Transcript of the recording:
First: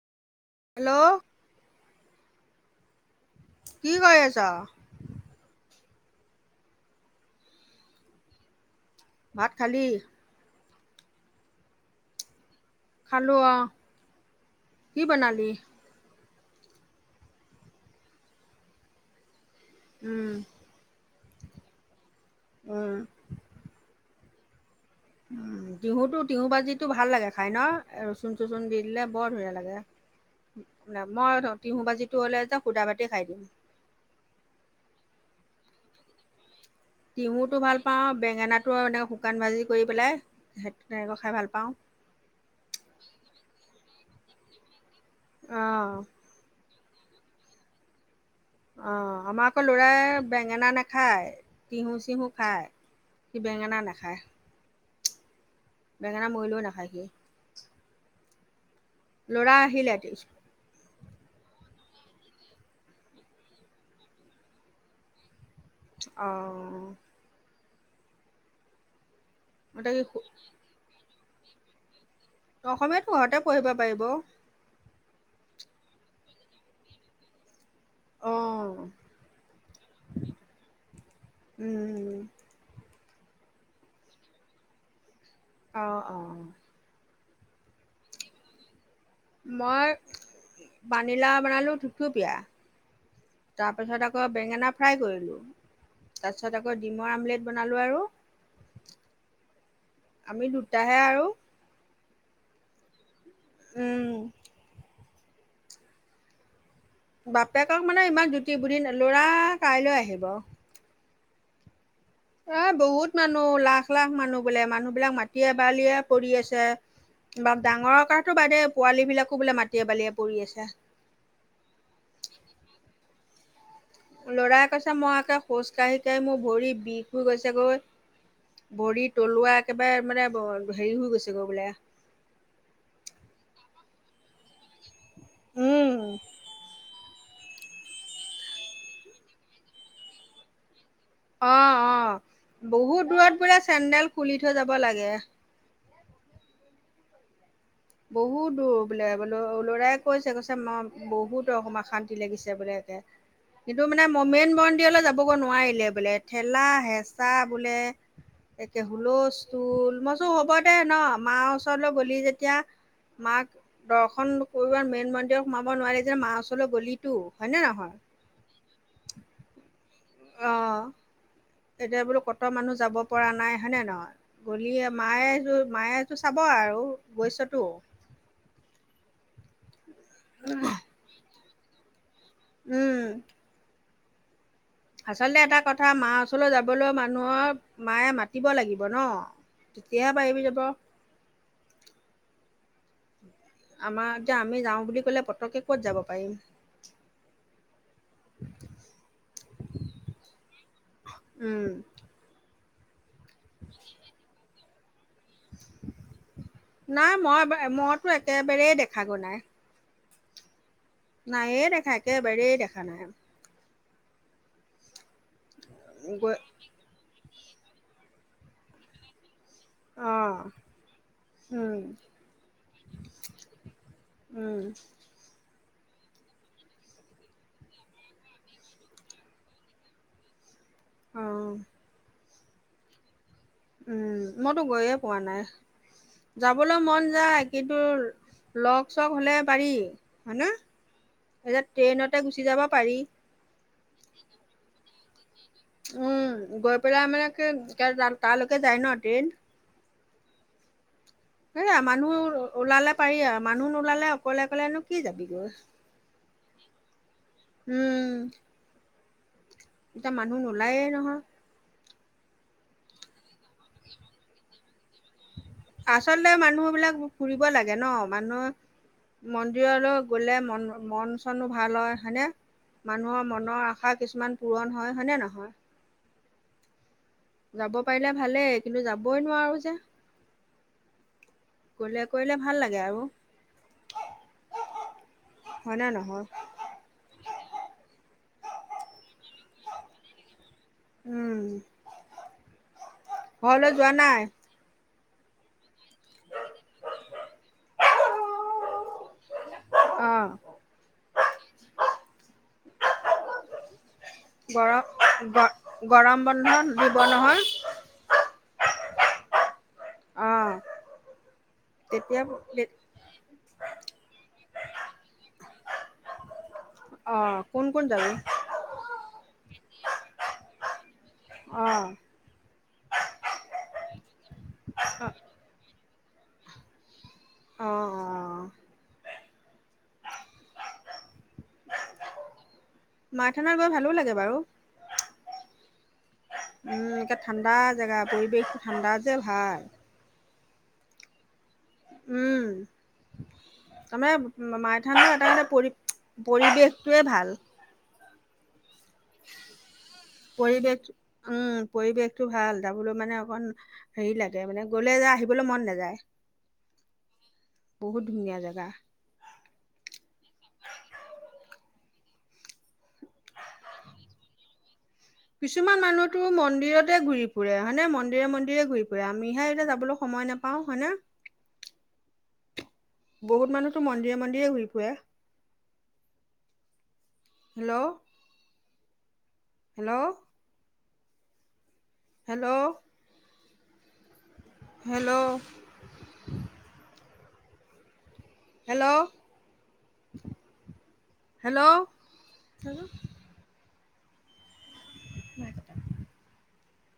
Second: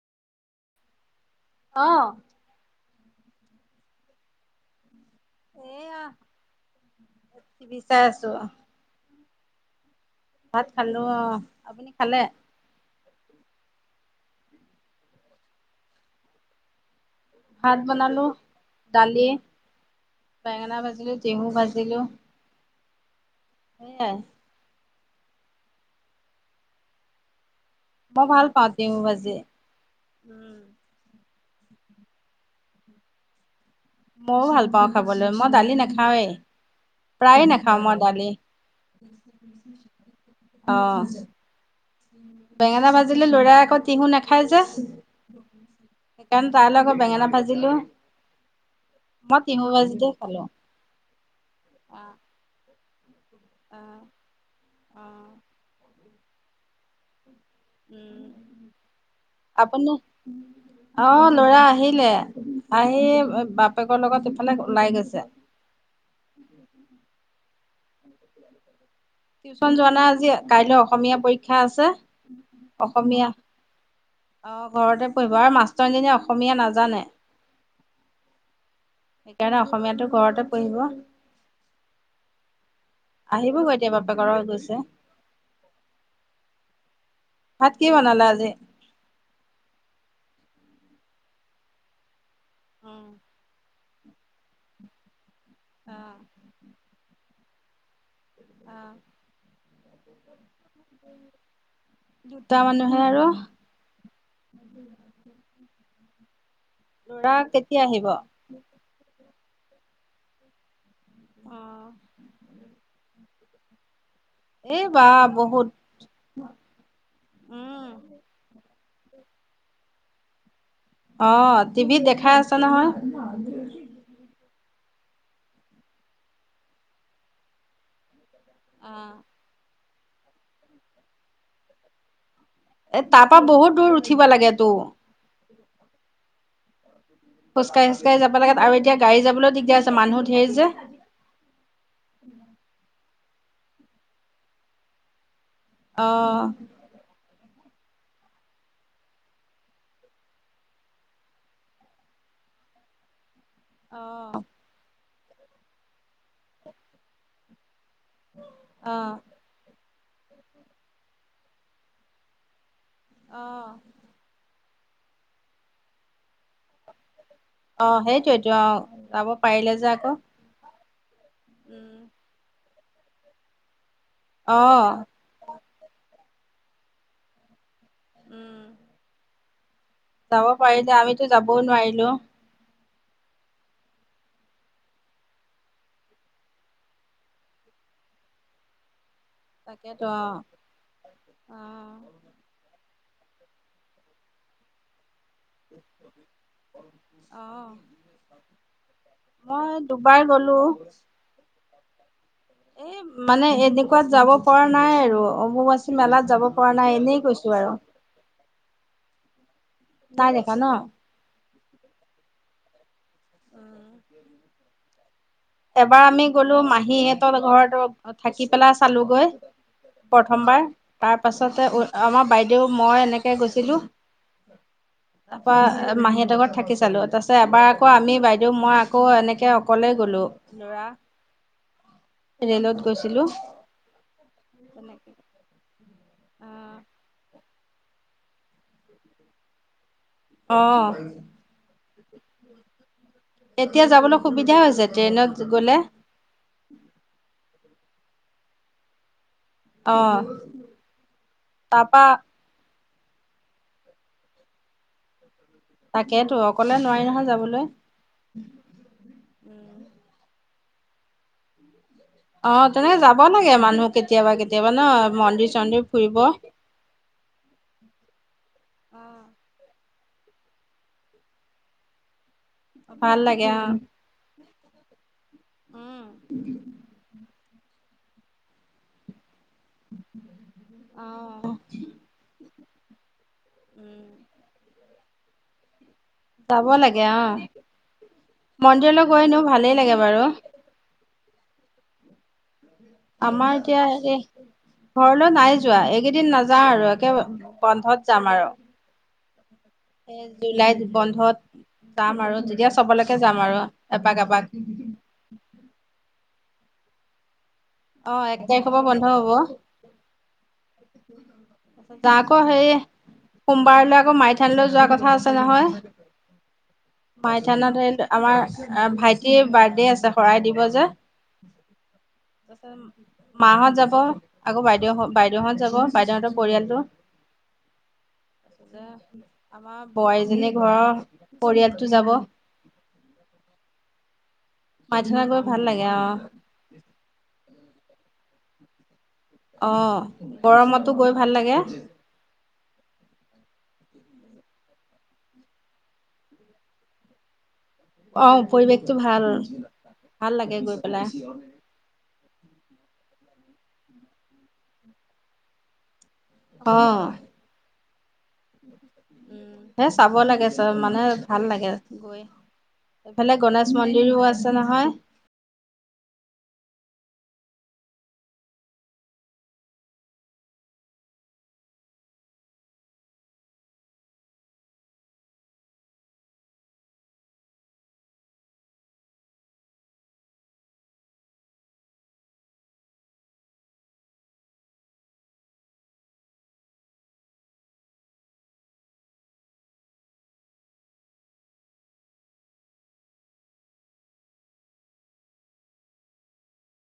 Hello আহ কি কৰি আছা। এয়া টিভি চাই আছো। ভাত খালি? ভাত খালো অ। আপুনি খালে? খালো অ। কি বনালি? ভাত বনালো, দালি, উম, বেঙেনা ভাজিলো। তিহু ভাজিলো। উম, এ উ তিহুতো তিহু বাজিটো ভাল লাগে খাই ন। মই ৰচুন ভাল চচুন পাওঁ দি টেহু দিলে বৰ ভাজি। ধুনীয়া লাগে। মই তিহু ভাজিটো হ'লে যে শুধা ভাতে খাই দিম। [unintelligible] ময়ও ভাল পাওঁ খাবলৈ মই দালি নাখাওৱে। তিহুটো ভাল পাওঁ বেঙেনাটো এনেক শুকান ভাজি কৰি পেলাই সেই অ'। তেনেকৈ খাই ভাল পাওঁ। [unintelligible] বেঙেনা ভাজিলে লৰাই আকৌ তিহু নাখায় যে। অঁ, সেইকাৰণে তাল আকৌ বেঙেনা ভাজিলো। অ মই আমাৰ আকৌ টিহু ভাজিটোৱে লৰাই খালো। বেঙেনা নাখায় তিহু অ', চিহু খায়। বেঙেনা অ', নাখায় অ বেঙেনা মৰিলও নাখায় সি। ল'ৰা আপুনি আহিলে? অ লৰা আহি লে আহি বাপেকৰ লগত ইফালে ওলাই গৈছে। অহ টিউশ্যন যোৱা এতিয়া নাই সি আজি কাইলৈ অসমীয়া পৰীক্ষা আছে। অসমীয়াত অসমীয়া ঘৰতে পঢ়িব পাৰিব। অহ ঘৰতে কৰিব আৰু মাষ্টৰনিজনীয়ে অসমীয়া নাজানে। অ'। সেইকাৰণে অসমীয়াটো ঘৰতে পঢ়িব। উম, আহিবগৈ এতিয়া বাপেকৰ লগত গৈছে। অ অ অ ভাত কি বনালা আজি? মই পানীলাউ বনালো থুপথুপীয়া। উম তাৰপাছত আকৌ বেঙেনা ফ্ৰাই কৰিলোঁ। অ তাৰপিছত আকৌ ডিমৰ আমলেট বনালোঁ আৰু অহ আমি দুটাহে আৰু। দুটা মানুহে আৰু। উম [inaudible] ল'ৰা বাপেকক কেতিয়া মানে আহিব অ ইমান জুতি পুতি নাই লৰা কাইলৈ আহিব অ এ বহুত মানুহ লাখ লাখ মানুহ বোলে এই মানুহ বা বিলাক মাটিয়ে বহুত বাৰিয়ে পৰি আছে বা উম ডাঙৰৰ কাৰণে বাদে পোৱালিব বিলাকো বোলে মাটিয়ে বালিয়ে পৰি আছে। অ টিভিত দেখাই আছে নহয়। লৰাই কৈছে মই আক খোজ কাঢ়ি কাঢ়ি মোৰ ভৰি বিষ হৈ গৈছেগৈ ভৰি অ তলুৱা একেবাৰে মানে হেৰি হৈ গৈছে গৈ বোলে। এ তাৰপা বহুত দূৰ উঠিব লাগে তো উম। খোজকাঢ়ি খোজকাঢ়ি যাব লাগে আৰু এতিয়া গাড়ী যাবলৈও দিগদাৰ আছে মানুহ ধেৰ যে অ অ বহুত দূৰত বোলে চেন্দেল খুলি থৈ যাব লাগে। অহ বহুত দূৰ বোলে বোলে লৰাই কৈছে কৈছে ম বহুত অসমৰ শান্তি লাগিছে বোলে লে সেইটো অ মানে মই মেইন মন্দিৰলৈ যাবগৈ নোৱাৰিলে বোলে ঠেলা হেঁচা বোলে। তে হুলস্থুল মইচো হ'ব দে ন মাৰ ওচৰলৈ গলি যেতিয়া অ মাক দৰ্শন কৰিব মেইন মন্দিৰত সোমাব নোৱাৰি যে মাৰ ওচৰলৈ গ'লিতো হয়নে অ নহয়? সেইটোৱেটো অ যাব পাৰিলে যে আকৌ অ উম এতিয়া বোলো কত মানুহ যাব পৰা নাই হয়নে নহয়। অ গলি মায়েটো মায়েটো চাব আৰু গৈছতো উম যাব পাৰিলে আমি তো যাব নোৱাৰিলোঁ উম আঁচলতে এটা কথা মাৰ ওচৰলৈ যাবলৈ মানুহৰ মায়ে মাতিব লাগিব ন তাকেতো তেতিয়াহে অ পাৰিবি যাব অ আমাৰ এতিয়া আমি যাও বুলি ক'লে পতককে ক'ত যাব পাৰিম অহ মই দুবাৰ গলো উম এ মানে এনেকুৱাত যাব পৰা নাই আৰু অম্বুবাচী মেলাত যাব পৰা নাই এনেই মই গৈছো আৰু। মইতো একেবাৰেই দেখাগৈ নাই নাই দেখা ন। নাইয়ে দেখা একেবাৰেই দেখা নাই। উম এবাৰ আমি গৈ গ'লো মাহীঁতৰ ঘৰত থাকি পেলাই চালোগৈ। অ প্ৰথমবাৰ তাৰপাছতে উম আমাৰ বাইদেউ মই এনেকে গৈছিলোঁ। উম তাপা মাহীঁহতৰ ঘৰত থাকি চালোঁ। তাৰপিছত এবাৰ আকৌ আমি বাইদেউ মই আকৌ এনেকৈ অকলেই গ'লোঁ। লৰা অ ৰেলত গৈছিলোঁ। উম মইতো গৈয়ে পোৱা নাই, যাবলৈ মন যায়। কিন্তু লগ চগ হ'লে পাৰি। হয়নে আহ এতিয়া ট্ৰেইনতে গুচি যাব পাৰি। এতিয়া যাবলৈ সুবিধা হৈছে ট্ৰেইনত গ'লে উম গৈ পেলাই মান তালৈকে যায় ন ট্ৰেইন অ এয়া তাৰপা মানুহ ওলালে পাৰি আৰু মানুহ নোলালে অকলে অকলেনো কি যাবি গৈ। তাকে ত অকলে নোৱাৰি নহয় যাবলৈ। উম এতিয়া মানুহ নোলায়ে নহয়। অ তেনেকে যাব লাগে মানুহ কেতিয়াবা কেতিয়াবা ন মন্দিৰ। চন্দিৰ আচলতে ফুৰিব মানুহ বিলাক ফুৰিব লাগে ন মানুহৰ মন্দিৰলো। গ'লে মন মন চনো ভাল হয় হনে। ভাল মানুহৰ লাগে মনৰ আশা কিছুমান পূৰণ হয় হয়নে নহয়। যাব পাৰিলে ভালেই কিন্তু যাবই নোৱাৰো। যে অ। গলে কৰিলে ভাল লাগে আৰু। উম। হয় না ন- যাব লাগে অ মন্দিৰলৈ গৈ নো ভালেই লাগে বাৰু। উম আমাৰ ঘৰলৈ এতিয়া যোৱা একে। নাই ঘৰলৈ নাই যোৱা এইকেইদিন নাযাওঁ আৰু একে বন্ধত যাম আৰু। অ এ জুলাইত বন্ধত যাম আৰু যেতিয়া চবলৈকে যাম আৰু। এপাক এপাক। গৰম গ গৰম বন্ধ দিব নহয়। অ এক তাৰিখৰ পৰা বন্ধ হব। অ। তেতিয়া তাকো সেয়ে। সোমবাৰলৈ আকৌ মাইথানলৈ যোৱা কথা আছে অ নহয়। মাই কোন কোন থানত হেৰি যাবি আমাৰ ভাইটিৰ বাৰ্থ ডে আছে শৰাই দিব যে। অ। মাহত যাব আকৌ বাইদেউ বাইদেউহত যাব বাইদেউহতৰ পৰিয়ালটো। অ তাতে আমাৰ বোৱাৰীজনী ঘৰৰ। পৰিয়ালটো যাব মাইথানত গৈ ভালো লাগে বাৰু। মাইথনত গৈ ভাল লাগে আহ। উম একে ঠাণ্ডা জেগা পৰিৱেশটো ঠাণ্ডা যে ভাল। অ গৰমতো গৈ ভাল লাগে। অ উম। তাৰমানে মাইথানৰ এটা পৰি পৰিৱেশটোৱে ভাল। আহ পৰিৱেশটো ভাল। ভাল লাগে গৈ পৰিৱেশ পেলাই। উম পৰিৱেশটো ভাল তাৰ বোলো মানে অকন হেৰি লাগে মানে গ'লে যে আহিবলৈ মন নাযায়। আহ। বহুত ধুনীয়া জেগা। এ, চাব লাগে, চ মানে, ভাল লাগে গৈ। এইফালে গণেশ মন্দিৰো আছে নহয়। তাতে ঘূৰি ফুৰে হয়নে। মন্দিৰে, মন্দিৰে ঘূৰি ফুৰে। আমিহে এতিয়া যাবলৈ সময় নাপাওঁ হয় নে। [inaudible] বহুত মানুহতো মন্দিৰে, মন্দিৰে ঘুৰি ফুৰে। Hello! Hello! Hello! Hello! Hello? Hello? [inaudible]